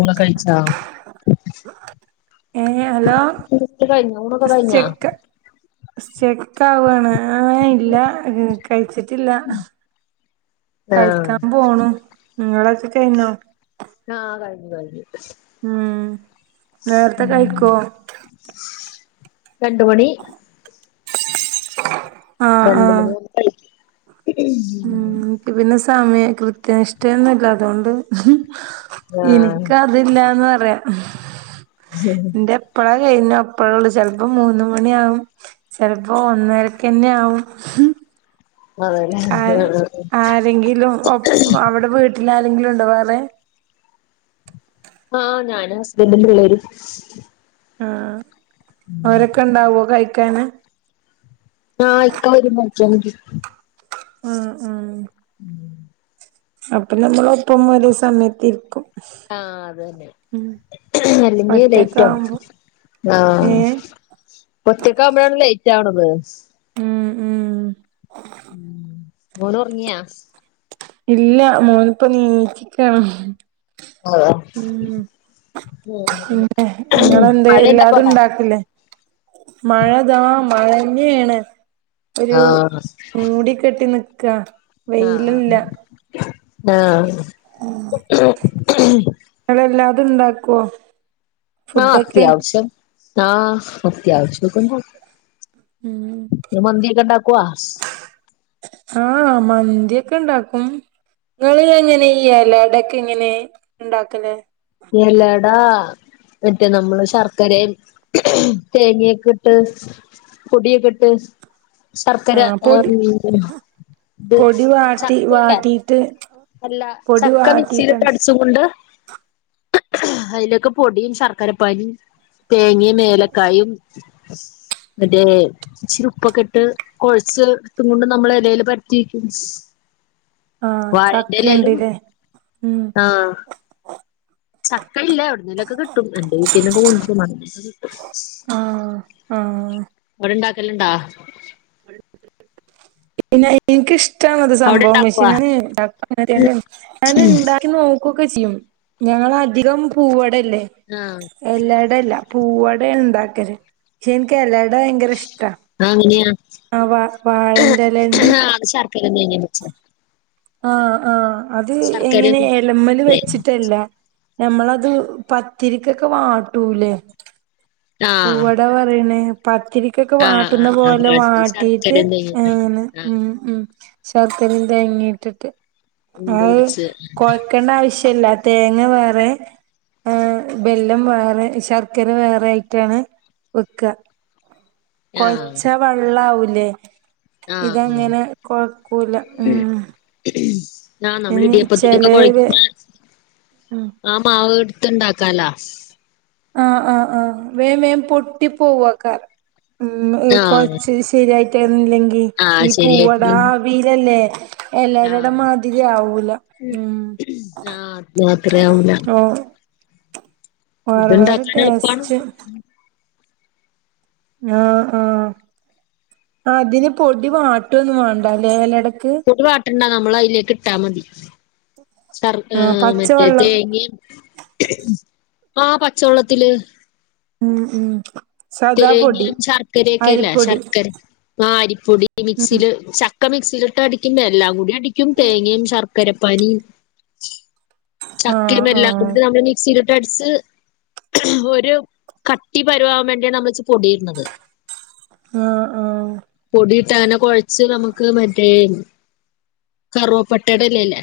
ഊണൊക്കെ കഴിച്ച? ഏഹ് ഹലോ കഴിഞ്ഞ ഊണൊക്കെ കഴിഞ്ഞാ സ്റ്റക്കാവാണ് ആഹ് ഇല്ല കഴിച്ചിട്ടില്ല ആഹ് കഴിക്കാൻ പോണു നിങ്ങളൊക്കെ കയിഞ്ഞോ ആഹ് കഴിഞ്ഞ് കഴിഞ്ഞ് മ്മ്ഹ് നേരത്തെ ഉം കയിക്കുവോ രണ്ട് മണി ആഹ് രണ്ട് ആഹ് മണിയാവുമ്പ കഴിക്കും ഉം എനിക്ക് പിന്നെ സമയ കൃത്യനിഷ്ഠന്നില്ല അതുകൊണ്ട് ആഹ് എനിക്ക അതില്ലാന്ന് പറയാം ഉം എന്റെ എപ്പഴാ കഴിഞ്ഞു അപ്പഴേള്ളൂ ചിലപ്പോ മൂന്ന് മണിയാകും ചിലപ്പോ ഒന്നരക്ക തന്നെ ആവും അതെലേ [unintelligible] എന്തേങ്കിലും അവിടെ വീട്ടിൽ ആരെങ്കിലും ഉണ്ടോ വേറെ? ആഹ് ഞാന് ഹസ്ബൻഡും പിള്ളേരും ആഹ് അവരൊക്കെ ഉണ്ടാവോ കഴിക്കാന് ആഹ് ഇപ്പം [unintelligible] ഉം [inaudible] അപ്പൊ നമ്മള് ഒപ്പം ഒരേ സമയത്ത് ഇരിക്കും ആഹ് അത് തന്നെ ലെഞ്ച് ലേറ്റ് ആയി ഒറ്റക്കാവുമ്പോ ഏ ആഹ് ഒറ്റക്ക് ആവുമ്പോഴാണോ ലേറ്റ് ആവണത്? ഉം ഉം ഉം മോന് ഉറങ്ങിയാ ഇല്ല മോന്പ്പ നിക്കണ് ഉം പിന്നെ നിങ്ങെന്ത് മഴയുണ്ടപ്പോ എല്ലാതും അവിടെ ഉണ്ടാക്കില്ലേ മഴതാ മഴ തന്നെയാണ് ഒരു ആഹ് മൂടി കെട്ടി നിക്കാ ആഹ് വെയിൽല്ലാ ആഹ് നിങ്ങള് അത് ഉണ്ടാക്കുവോ ആഹ് ഫുഡൊക്കെ അത്യവശ്യം ആഹ് അത്യാവശ്യം ഉണ്ടാ ഉം മന്തിക്കേണ്ടാക്കുവോ ആഹ് മന്തിയൊക്കെ ഇണ്ടാക്കും നിങ്ങള് എങ്ങനെ ഈ ഇലടക്കെ ഇങ്ങനെ ഉണ്ടാക്കലേ ഇലട മറ്റേ നമ്മള് ശർക്കരയും തേങ്ങയൊക്കെട്ട് പൊടിയൊക്കെ ഇട്ട് ശർക്കര ആഹ് പൊടി [unintelligible] ഇത് പൊടി വാട്ടി ചക്കയല്ല വാട്ടീട്ട് അല്ല പൊടി ചക്ക മിക്സിയിലിട്ട് വാട്ടിട്ടാണ് ചെ അടിച്ച് കൊണ്ട് അതിലേക്ക് പൊടിയും ശർക്കരപ്പാനിയും തേങ്ങയും ഏലക്കായും മറ്റേ ഇച്ചിരി ഉപ്പൊക്കെ ഇട്ട് കൊഴച്ച് ഇട്ടും കൊണ്ട് നമ്മള് ഇലയിൽ പരത്തി വക്കും ആഹ് വാഴേന്റെ ഇലേലും ചക്കണ്ട്ല്ലേ ഉം ആഹ് ചക്ക ഇല്ല എവിടുന്നേലൊക്കെ കിട്ടും എന്റെ വീട്ടീ [unintelligible] ആഹ് ആഹ് അവിടെ ഉണ്ടാക്കലുണ്ടാ പിന്നെ എനിക്കിഷ്ടം ആണത് അവിടെ സംഭവം പക്ഷേ ഇണ്ടാക്കുവാ ഞാൻ ഇണ്ടാക്കി [unintelligible] ഞാൻ ഇണ്ടാക്കി നോ ക്കുവൊക്കെ ചെയ്യും ഞങ്ങള് അധികം പൂവടയല്ലേ ആഹ് എലയട അല്ല പൂവടയാ ഉണ്ടാക്കല് പക്ഷെ എനിക്ക് എലയട ഭയങ്കര ഇഷ്ടവാ അത് ഏങ്ങനെയാ ആ വാ വാഴേന്റെ ഇല കൊണ്ട് [unintelligible] ആഹ് ആഹ് അത് ശർക്കരേം എങ്ങനെ എലമല് തേങ്ങേ വെച്ചിട്ടല്ല ഞമ്മളത് പത്തിരിക്കൊക്കെ വാട്ടൂല്ലേ ആഹ് പൂവട പറയണേ പത്തിരിക്കൊക്കെ ആഹ് വാട്ടുന്ന ആഹ് ആഹ് പോലെ കാച്ചി വാട്ടീട്ട് ശർക്കരേം തേങ്ങേം ഇങ്ങനെ ആഹ് ഉം ഉം ശർക്കരയും തേങ്ങയിട്ടിട്ട് ഉണ്ട അത് പിടിച്ച് കൊ ഴക്കേണ്ട ആവശ്യമില്ല തേങ്ങ വേറെ ആഹ് ബെല്ലം വേറെ ശർക്കര വേറെ ആയി ട്ടാണ് വെക്കുക ആഹ് കൊഴച്ചാ വെള്ളം ആവൂലേ ആഹ് ആഹ് ഇതങ്ങനെ കൊഴക്കൂല ഉം ആഹ് നമ്മള് ഇനി ഇടിയപ്പത്തിനൊക്കെ കുഴക്കുന്ന ആഹ് ആഹ് മാവ് എടുത്ത് ഉണ്ടാക്കാലാ ആഹ് ആഹ് ആഹ് വേഗം വേഗം പൊട്ടി പോവാക്കാർ ഉം ആഹ് കൊഴച്ച് ശരിയായിട്ടുന്നില്ലെങ്കി ആഹ് ഈ പൂവട ശരിയായിട്ട് ആവിയിൽ അല്ലേ എലയടയുടെ ആഹ് മാതിരി ആവൂല ഉം ആഹ് അത്ര ആവൂല വേറെ വേറെ ഇത്ണ്ടാക്കാൻ എളുപ്പാണ് ടേസ്റ്റ് ആഹ് ആഹ് അതിന് പൊടി വാട്ടുവൊന്നും വേണ്ടല്ലേ ഇല അടക്ക് പൊടി വാട്ടണ്ട നമ്മൾ അതിലേക്ക് ഇട്ടാ മതി ശർ ആഹ് മറ്റേ പച്ചവെള്ളം തേങ്ങയും ആഹ് പച്ചവെള്ളത്തില് ഉം ഉം സാദാ പൊടി തേങ്ങയും ശർക്കരൊക്കെ ഇല്ലേ അരിപ്പൊടി ശർക്കര അപ്പൊ അരിപ്പൊടി ഉം മിക്സിയില് ഒക്കെ മിക്സിയിലിട്ട് അടിക്കുമ്പോ എല്ലാം കൂടി അടിക്കും തേങ്ങയും ശർക്കരപ്പാനിയും ആഹ് ചക്കയും ആഹ് എല്ലാം കൂടിയിട്ട് ആഹ് നമ്മള് മി ക്സിയിൽ ഇട്ട് അടിച്ച് ഒരു കട്ടി പരുവാവാൻ വേണ്ടി യാണ് നമ്മൾ ഇച്ചിരി പൊടിയിടുന്നത് ആഹ് ആഹ് പൊടിയിട്ട് അങ്ങനെ കുഴച്ച് നമുക്ക് മറ്റേ കറുവപ്പട്ടയുടെ ഇലയില്ലേ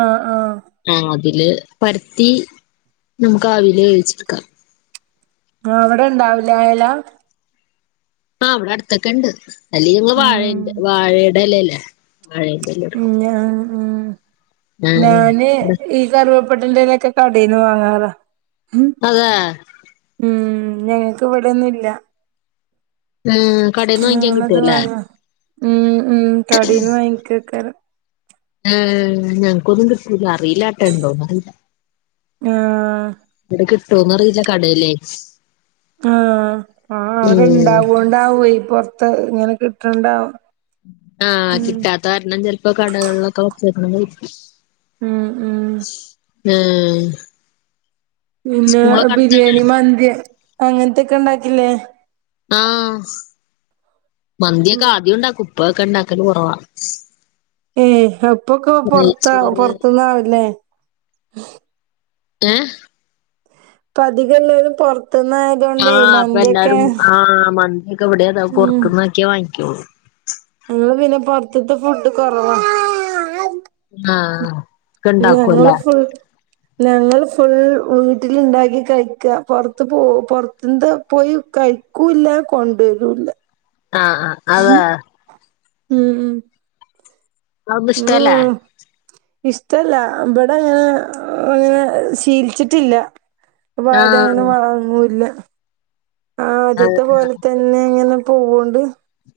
ആഹ് ആഹ് ആഹ് അതില് പരത്തി നമുക്ക് ആവിൽ വേവിച്ചെടുക്കാം ആഹ് അവിടെ ഉണ്ടാവില്ല അയല ആഹ് അവിടെ അടുത്തൊക്കെയുണ്ട് അല്ലേ ഞങ്ങള് ഉം വാഴേന്റെ വാഴയുടെ എലയില്ലേ വാഴേന്റെ ഇല ഉം എടുക്കും ആ ഞാന് ഈ കറിവപ്പട്ടേന്റെ ഇലയൊക്കെ കടേന്ന് വാങ്ങാറാ അതേ ഉം ഞങ്ങൾക്ക് ഇവിടൊന്നുമില്ല ആഹ് കടയിൽന്ന് വാങ്ങിക്കാൻ ഞങ്ങളത് കിട്ടുല്ലേ വാങ്ങ ഉം ഉം കടീന്ന് വാങ്ങിക്കക്കാരം ഏഹ് ഞങ്ങക്കൊന്നും കിട്ടുലാ അറിയില്ലാട്ട ഉണ്ടോന്ന് [unintelligible] ആഹ് ഇവിടെ കിട്ടോന്നറിയില്ല കടേല്ലേ ആഹ് ആഹ് അവടെ ഉം ഇണ്ടാവോണ്ടാവെ പൊർത്ത് ഇങ്ങനെ കിട്ട്ണ്ടാവും ആഹ് കിട്ടാത്ത കാരണം ചെൽപ്പോ കടകളിലൊക്കെ വച്ചേക്ക്ണത്. ഉം ഉം ആഹ് പിന്നെ ബിരിയാണി മന്തി അങ്ങനത്തൊക്കെ ഇണ്ടാക്കില്ലേ ആഹ് മന്തിയൊക്കെ ഉം ആദ്യം ഉണ്ടാക്കും ഇപ്പൊക്കെ ഉണ്ടാക്കല് കൊറവാ ഏയ് ഇപ്പൊക്കെ പൊർത്ത നെയ്ച്ചോറ് പൊർത്ത്ന്നാവുല്ലേ ഏഹ് ഇപ്പ അധിക എല്ലാരും പോർത്ത്ന്ന ആഹ് അപ്പൊ എല്ലാരും ആഹ് മന്തിയൊക്കെ ഇവിടെത പൊർത്ത്ന്നക്കേ വാങ്ങിക്കുള്ളൂ ങ്ങള് പിന്നെ പൊർത്ത്ത്തെ ഫുഡ് കൊറവാ ആഹ് ഒക്കെ ഞങ്ങള് ഇണ്ടാക്കുംല്ലേ ഫുൾ ഞങ്ങൾ ഫുൾ വീട്ടിലിണ്ടാക്കി കഴിക്ക പൊർത്ത് പോ പാർത്ത്ന്താ പോയി കഴി ക്കൂല്ല കൊണ്ടരൂല്ല ആഹ് ആഹ് അതാ ഉം അതന്നും ഇഷ്ടല്ലേ ഉം ഇഷ്ടല്ല ഇബടെ അങ്ങനെ അങ്ങനെ ശീലിച്ചിട്ടില്ല അപ്പൊ ആരും അങ്ങനെ ആഹ് വാങ്ങൂല്ല ആഹ് ആദ്യത്തെ പോലെ തന്നെ ഇങ്ങനെ പോവോണ്ട്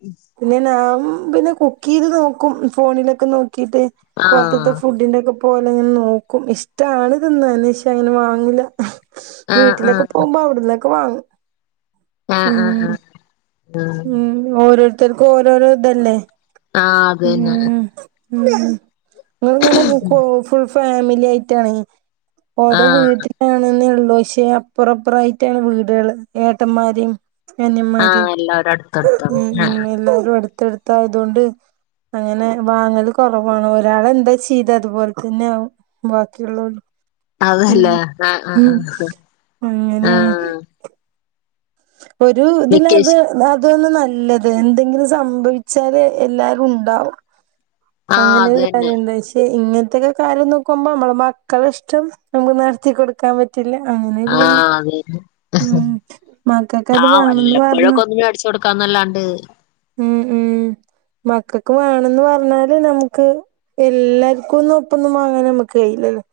ഉം പിന്നെ ഞാഠപിന്നെ കുക്ക് ചെയ്ത് നോക്കും ഫോണിലൊക്കെ നോക്കിട്ട് ആഹ് പൊർത്ത്ത്തെ ഫുഡിന്റെ ഒക്കെ പോലെ ഇങ്ങനെ നോക്കും ഇഷ്ടാണ് തിന്നാൻ പഷേ അങ്ങനെ വാങ്ങൂല്ല ആഹ് വീട്ടിലൊക്കെ ആഹ് പോകുമ്പോ അവിട്ന്നൊക്കെ വാങ്ങും ആഹ് ആഹ് ആഹ് ഉം ളം ഓരോരുത്തർക്കും ഓരോരോ ഇതല്ലേ ആഹ് ഉം അതന്നെ ഉം ങ്ങള്ങ്ങനെകോ ഫുൾ ഫാമിലി ആയിട്ടാണ് ഓരോ ആഹ് വീട്ടിലാണെന്നേ ഉള്ളൂ പക്ഷേ അപ്പുറപ്പുറായിട്ടാണ് വീടുകൾ ഏട്ടന്മാരിം അനിയന്മാരിം ആഹ് എല്ലാരും അടുത്തടുത്താണ് ഉം ഉം ആഹ് എല്ലാരും അടുത്തടുത്തായതുകൊണ്ട് അങ്ങനെ വാങ്ങല് കൊറവാണ് ഒരാളെ എന്താ ചെയ്ത് അതുപോലെ തന്നെയാകും ബാക്കിയുള്ളോരും അതല്ലേ ആഹ് ആഹ് ആഹ് അങ്ങനെയാണ് ആഹ് ഒരു ഇതിലത് വെക്കേഷൻ അതന്ന് നല്ലത് എന്തെങ്കിലും സംഭവിച്ചാല് എല്ലാരും ഉണ്ടാവും ആഹ് അത് അങ്ങനെരു തന്നെ കാര്യം എന്തായ്ച്ച ഇങ്ങനത്തെക്കെ കാര്യം നോക്കുമ്പോ നമ്മളെ മക്കള ഇഷ്ടം നമുക്ക് നട്ത്തി കൊട്ക്കാൻ പ പറ്റില്ല അങ്ങനെരു ഇതാണ് അതെ മക്കക്കത് ആഹ് വേണംന്ന് വല്ലപ്പോഴൊക്കെ പറഞ്ഞ് ഒന്ന മേട്ച്ചു കൊടുക്കാന്നല്ലാണ്ട് ഉം ഉം മക്കൾക്ക് വേണംന്ന് പറഞ്ഞാല് നമുക്ക് എല്ലാർക്കും ഒന്നും ഒപ്പൊന്നും വാങ്ങാന നമ്മുക്ക് കഴയില്ലല്ലോ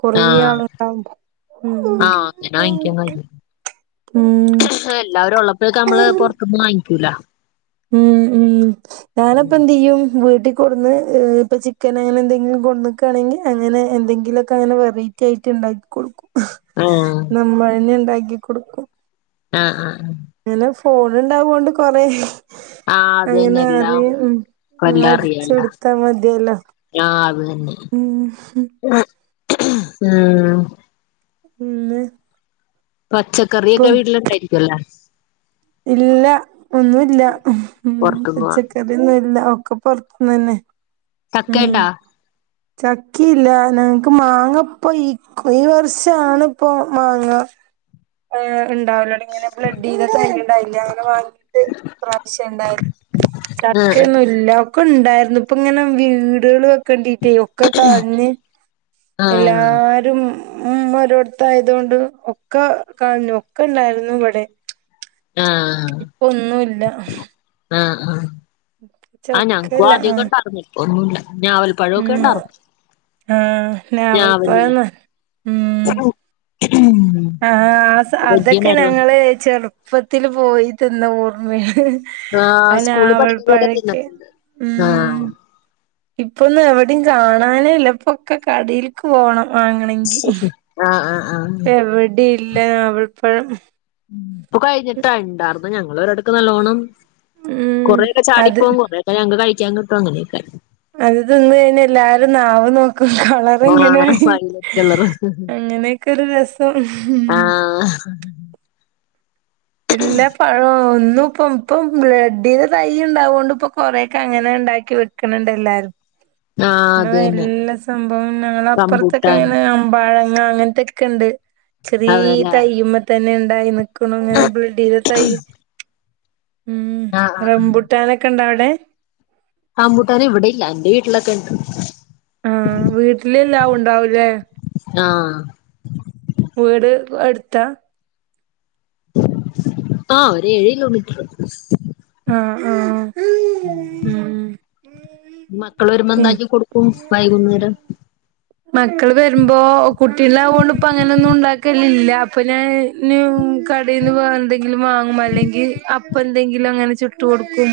കൊറെ ആഹ് ആള്ണ്ടാവുമ്പം ഉം ആഹ് അങ്ങനെ വാങ്ങിക്കാൻ കഴിയും ഉം എല്ലാവരും ഉള്ളപ്പോക്കെ നമ്മള് പൊർത്ത്ന്ന് വാങ്ങിക്കൂല ഉം ഉം ഞാനപ്പ എന്ത് ചെയ്യും വീട്ട് കൊട്ന്ന് ഹ് ഇപ്പൊ ചിക്കന് അങ്ങനെ എന്തെങ്കിലും കൊട്ന്നക്കാണെങ്കിൽ അങ്ങനെ എന്തെങ്കിലൊക്കെ അങ്ങനെ വെറൈ റ്റി അയ്റ്റം ഉണ്ടാക്കി കൊടുക്കും ആഹ് നമ്മഴെ ഉണ്ടാക്കി കൊടുക്കും ആഹ് ആഹ് അങ്ങനെ ഫോൺ ഇണ്ടാവോണ്ട് കൊറെ ആഹ് അത് തന്നെ അങ്ങനെ എല്ലാം അറിയ് ഇപ്പ എല്ലാം അറിയാല്ല അടിച്ചുടുത്താ മതിയല്ലോ ആഹ് അത് തന്നെ ഉം ഉം ഇന്ന് പച്ചക്കറിയോക്കെ ഇപ്പം വീട്ടിലുണ്ടായിരിക്കുംല്ലേ ഇല്ല ഒന്നുല്ല പുറത്തുന്ന് വാങ്ങ പച്ചക്ക് റൊന്നും ഇല്ല ഒക്കെ പുറത്തുന്ന് തന്നെ ഉം ചക്കയുണ്ടാ ചക്കില്ല ഞങ്ങക്ക് മാങ്ങപ്പോ ഈ ഈ വർഷണ ഇപ്പൊ മാങ്ങ ഹ് ഉണ്ടാവല ങ്ങനെ ബ്ലഡ് ചെയ്ത തന്നണ്ടായില്ല അങ്ങനെ വാങ്ങീട്ട് പ്രാവശ്യം ഉണ്ടായിരുന്നു ചക്ക ആഹ് ഒന്നും ഇല്ല ഒക്കെ ഉണ്ടായിരുന്നു ഇപ്പ ഇങ്ങനെ വീടുക വെക്കേണ്ടിട്ടേ ഒക്കെ കഞ്ഞ് ആഹ് എല്ലാരും ഉ ഒരോടത്ത ആയതൊണ്ട് ഒക്കെ കാഞ്ഞു ഒക്കെ ഇണ്ടായിരുന്നു ഇവിടെ ആഹ് ഇപ്പൊ ഒന്നുല്ല ആഹ് ആഹ് ആ ഞങ്ങക്കും ചക്കല്ല ആഹ് ആദ്യക്കണ്ടായിരുന്നു ഇപ്പൊ ഒന്നുല്ല ഞവൽ പഴഒക്കെ ഉം ഇണ്ടാറു ആഹ് ഞവൽ ഇല്ലേ ഞാവൽപ്പഴംന്ന് ഉം ആ വലിയ അതൊക്കെ മരമുണ്ട് ഞങ്ങള് ചെറുപ്പത്തിൽ പോയി തിന്ന ഓർമ്മേണ് ആ ആഹ് സ്കൂളിൽ ഞാവൽ പഠിക്കുമ്പോക്കെ പഴൊക്കെ തിന്നിട്ടുണ്ട് ഉം ആഹ് ഇപ്പൊന്നും എവിടെയും കാണാനേല്ല ഇപ്പൊ ഓക്കെ കടൽക്ക് പോണം ആഹ ആഹ് ആഹ് എവിടെ ഇല്ല ഞാവൽ പഴം ഇപ്പൊ കഴിഞ്ഞിട്ടാ ഇണ്ടാർന്നു ഞങ്ങള ഒരടക്ക് നല്ലോണം ഉം കുറെക്കെ അത് ചാടിപ്പോകും കുറേക്കെ ഞങ്ങക്ക് കഴിക്കാൻ കിട്ടും അങ്ങനെയൊക്കെ അത് തിന്ന കഴിഞ്ഞ എല്ലാരും നാവ് നോക്കും ആഹ് അതങ്ങനായി വയലറ്റ് കളറ് അങ്ങനെയൊക്കെ ഒരു രസം ഉം ആഹ് ഇല്ല പഴം ഒന്നും ഇപ്പം ഇപ്പം ബഡ്ഡ് തൈ ഉണ്ടാവ കൊണ്ട് ഇപ്പൊ കൊറെയൊക്കെ അങ്ങനെ ഉണ്ടാക്കി വെ ക്ക്ണ്ണ്ടേല്ലാരും ആഹ് അത് തന്നെ എല്ല സംഭവം ഞങ്ങളപ്പുറക്കെ റംബൂട്ടാൻ അങ്ങനെ പാഴങ്ങ അങ്ങനത്തെൊക്കെ ഉണ്ട് ചെറിയ അതേല്ലേ തയ്യ്മ തന്നെ ഇണ്ടായി അങ്ങനെ ബെഡ് ചെയ്ത തൈ ഉ ആഹ് ആഹ് റംബുട്ടാനൊക്കെ ഉണ്ടാ അവിടെ റംമ്പൂട്ടന് ഇവിടെ ഇല്ല എന്റെ വീട്ടിലൊക്കെ ഉണ്ട് ആ വീട്ടിലെല്ലാവും ഉണ്ടാവൂലേ ആഹ് വീട് എട്ത്താ ആ ഒരു ഏഴ് കിലോമീറ്റർ ആഹ് ആഹ് ഉം മക്കൾ ഉം വരുമ്പോന്താക്കി കൊടുക്കും വൈകുന്നേരം മക്കള് വരുമ്പോ കുട്ടിണ്ടാവോണ്ടപ്പോ അങ്ങനെയൊന്നും ഉണ്ടാക്കലല്ല അപ്പൊ ഞാൻ കടയിൽന്ന് എന്തെങ്കിലും വാങ്ങും അല്ലെങ്കിൽ അപ്പ എന്തെങ്കിലും അങ്ങനെ ചുട്ട് കൊടുക്കും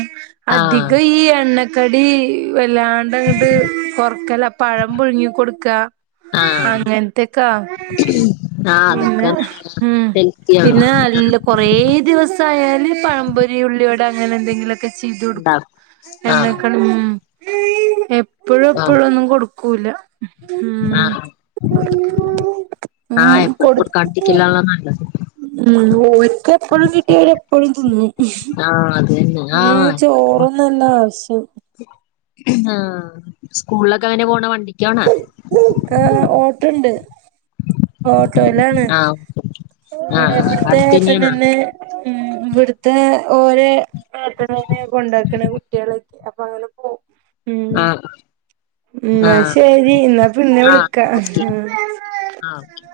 ആഹ് അധികം ഈ എണ്ണക്കടി വല്ലാണ്ട് അങ്ങട്ട് കൊറക്കല പഴം പുഴുങ്ങി കൊട്ക്കാ അങ്ങൻത്തക്കാ ആ അതൊക്കെ നല്ലതാ ഹെൽത്തി ആണ് പിന്നെ നല്ല കുറേ ദിവസം ആയാല് പഴപൊരി ഉള്ളിവട അങ്ങനെ എന്തെങ്കിലൊക്കെ ക്കെ ചെയ്തു കൊടുക്കും ഉണ്ടാക്കും ആഹ് എണ്ണകളും എപ്പഴും ആഹ് എപ്പഴും ഒന്നും കൊടുക്കൂല ഉം ആഹ ഉം എപ്പഴും കൊടു കൊടുക്കണ്ടിരിക്കല നല്ലത് ഉം ഓൽക്ക് എപ്പോളും കിട്ടിയ എപ്പോളും തിന്നും ആഹ അതന്നെ ഉം ചോറോന്നുല്ല ആവശ്യം ആഹ സ്കൂളിലൊക്കെ എങ്ങനെ പോണ വണ്ടിക്കാണോ ആഹ് ഓട്ടോ ഉണ്ട് ഓട്ടോയിലാണ് ആഹ് ഇവിടെ ആഹ് ഇവിടത്തെ അടുത്തന്നെയാണോ ഏട്ടനെന്നെ ഉം ഇവിടത്തെ ഓരോ വാപ്പാനെന്നെ കൊണ്ടാക്കണ കുട്ടികളെ അപ്പൊ അങ്ങനെപ്പോവും ഉം ആഹ് ന്നാ ആഹ് ശരി ന്നാ പിന്നെ വിളിക്ക ആഹ് ആഹ് ഓക്കെ